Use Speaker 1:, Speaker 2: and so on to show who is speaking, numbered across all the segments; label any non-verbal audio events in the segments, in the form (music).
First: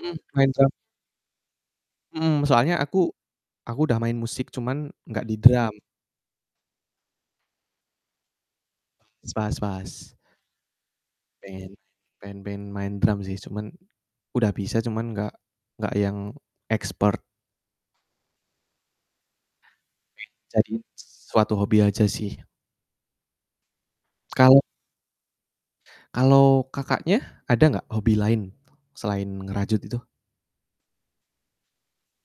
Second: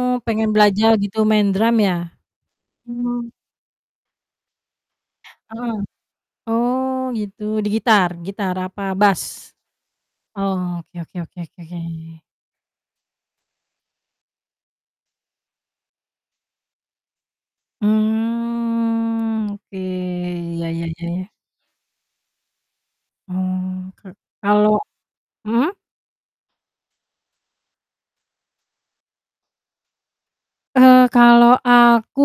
Speaker 1: Mhm. Main
Speaker 2: pengen
Speaker 1: drum.
Speaker 2: belajar gitu main drum ya?
Speaker 1: Mhm. Soalnya aku
Speaker 2: Iya.
Speaker 1: aku udah main musik, cuman gak di drum.
Speaker 2: Heeh. Oh gitu, di gitar, gitar apa bass?
Speaker 1: Bass bass bass.
Speaker 2: Oh oke oke oke oke
Speaker 1: Pengen.
Speaker 2: oke.
Speaker 1: pengen pengen main drum sih, cuman udah bisa cuman gak gak yang expert.
Speaker 2: Mmm,
Speaker 1: Pengen
Speaker 2: oke. Iya
Speaker 1: jadiin
Speaker 2: iya iya iya.
Speaker 1: s suatu hobi aja sih.
Speaker 2: Oh ka
Speaker 1: Kalau
Speaker 2: kalau mhm?
Speaker 1: Kalau Kakaknya, ada gak hobi lain selain ngerajut itu?
Speaker 2: Eee, kalau aku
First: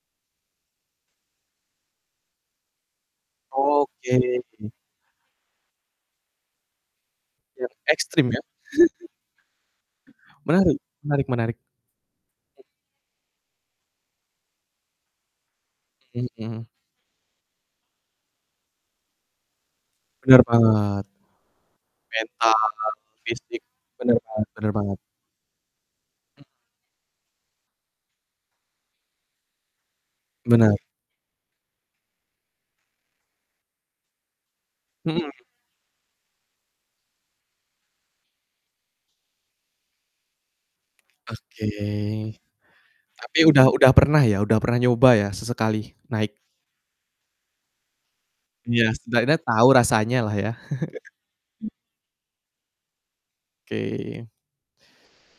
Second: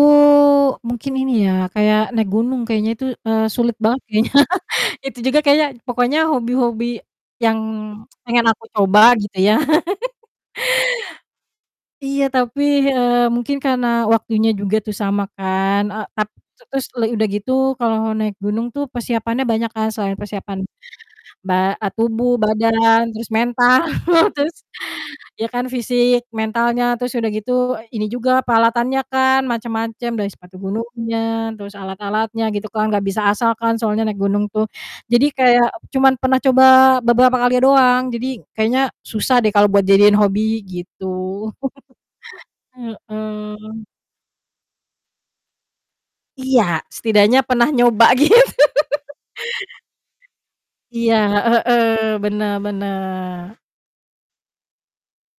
Speaker 2: mungkin ini ya, kayak naik gunung kayaknya itu, eee, sulit banget
Speaker 1: Oke.
Speaker 2: kayaknya. Itu juga kayaknya pokoknya hobi-hobi yang
Speaker 1: Yang
Speaker 2: (tsk)
Speaker 1: ekstrem ya.
Speaker 2: pengen aku coba
Speaker 1: (chuckles)
Speaker 2: gitu ya. (laughs)
Speaker 1: Menarik menarik menarik.
Speaker 2: Iya tapi,
Speaker 1: Mmm.
Speaker 2: eee, mungkin karena waktunya juga tuh sama kan, e
Speaker 1: Mhm
Speaker 2: tap te
Speaker 1: mhm.
Speaker 2: terus le udah gitu kalau naik gunung tuh persiapannya banyak kan, selain
Speaker 1: Bener
Speaker 2: persiapan,
Speaker 1: banget.
Speaker 2: ba a tubuh,
Speaker 1: mental,
Speaker 2: badan, terus
Speaker 1: fisik,
Speaker 2: mental.
Speaker 1: bener banget
Speaker 2: terus,
Speaker 1: bener banget.
Speaker 2: ya kan fisik,
Speaker 1: Mmm.
Speaker 2: mentalnya terus udah gitu, ini juga peralatannya kan, macam-macam dari sepatu
Speaker 1: Bener.
Speaker 2: gunungnya, terus alat-alatnya gitu kan gak bisa asal kan soalnya naik gunung tuh. Jadi,
Speaker 1: Mhm.
Speaker 2: kayak cuman pernah coba beberapa kali doang, jadi kayaknya susah deh kalau buat jadiin hobi, gitu.
Speaker 1: Oke.
Speaker 2: (chuckles)
Speaker 1: Tapi, udah
Speaker 2: Heeh.
Speaker 1: udah pernah ya, udah pernah nyoba ya, sesekali naik?
Speaker 2: Iya, setidaknya pernah nyoba, gitu.
Speaker 1: Iya,
Speaker 2: (laughs)
Speaker 1: setidaknya tahu rasanya lah ya.
Speaker 2: Iya, heeh
Speaker 1: (chuckles)
Speaker 2: heeh. Benar benar.
Speaker 1: Oke.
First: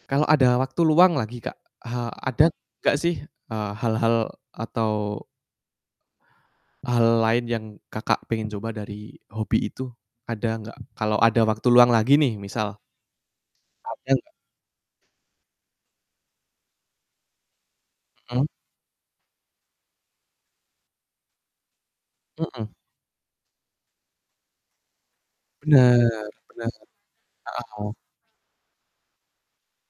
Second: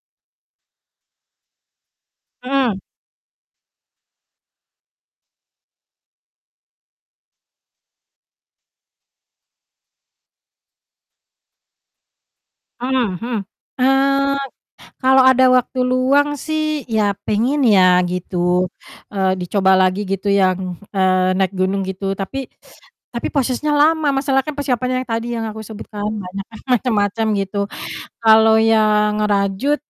Speaker 1: Kalau ada waktu luang lagi Kak, eee, ada
Speaker 2: Mhm.
Speaker 1: gak sih, eee, hal-hal atau hal lain yang Kakak pengen coba dari hobi itu? Ada gak? Kalau ada waktu luang lagi nih, misal.
Speaker 2: Mhm mhm,
Speaker 1: Ada gak?
Speaker 2: eee, kalau ada waktu luang sih, ya pengen ya
Speaker 1: Mhm.
Speaker 2: gitu, eee, dicoba lagi gitu yang, eee, naik gunung, gitu. Tapi
Speaker 1: Mhm.
Speaker 2: tapi prosesnya lama, masalah kan persiapannya yang tadi yang aku
Speaker 1: Benar
Speaker 2: sebutkan banyak kan
Speaker 1: benar.
Speaker 2: macem-macem, gitu.
Speaker 1: Heeh heeh.
Speaker 2: Kalau yang ngerajut,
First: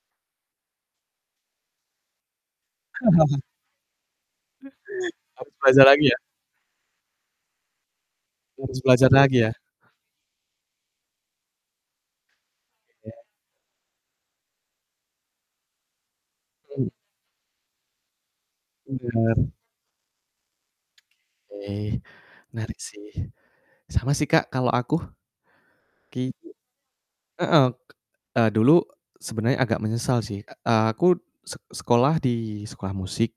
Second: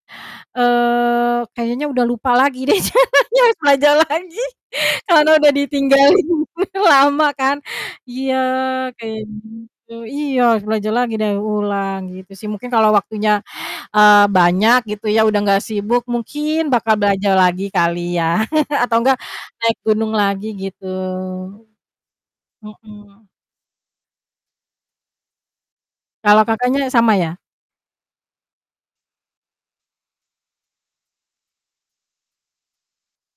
Speaker 2: eee, kayaknya udah lupa lagi deh, sayanya
Speaker 1: (chuckles)
Speaker 2: harus belajar lagi karena udah
Speaker 1: Harus belajar lagi ya?
Speaker 2: ditinggalin lama kan. Iya,
Speaker 1: Harus belajar
Speaker 2: kayak
Speaker 1: lagi ya.
Speaker 2: gitu iya, harus belajar lagi deh, ulang, gitu sih. Mungkin kalau
Speaker 1: Iya.
Speaker 2: waktunya, eee, banyak gitu ya udah nggak sibuk, mungkin
Speaker 1: Mhm.
Speaker 2: bakal belajar lagi kali ya (chuckles) atau enggak,
Speaker 1: Bener.
Speaker 2: naik gunung lagi, gitu.
Speaker 1: Oke. Menarik sih,
Speaker 2: Mhm.
Speaker 1: sama sih Kak kalo aku.
Speaker 2: Kalau Kakaknya, sama
Speaker 1: (unintelligible)
Speaker 2: ya?
Speaker 1: Heeh, k e dulu sebenernya agak menyesal sih, a aku se sekolah di sekolah musik.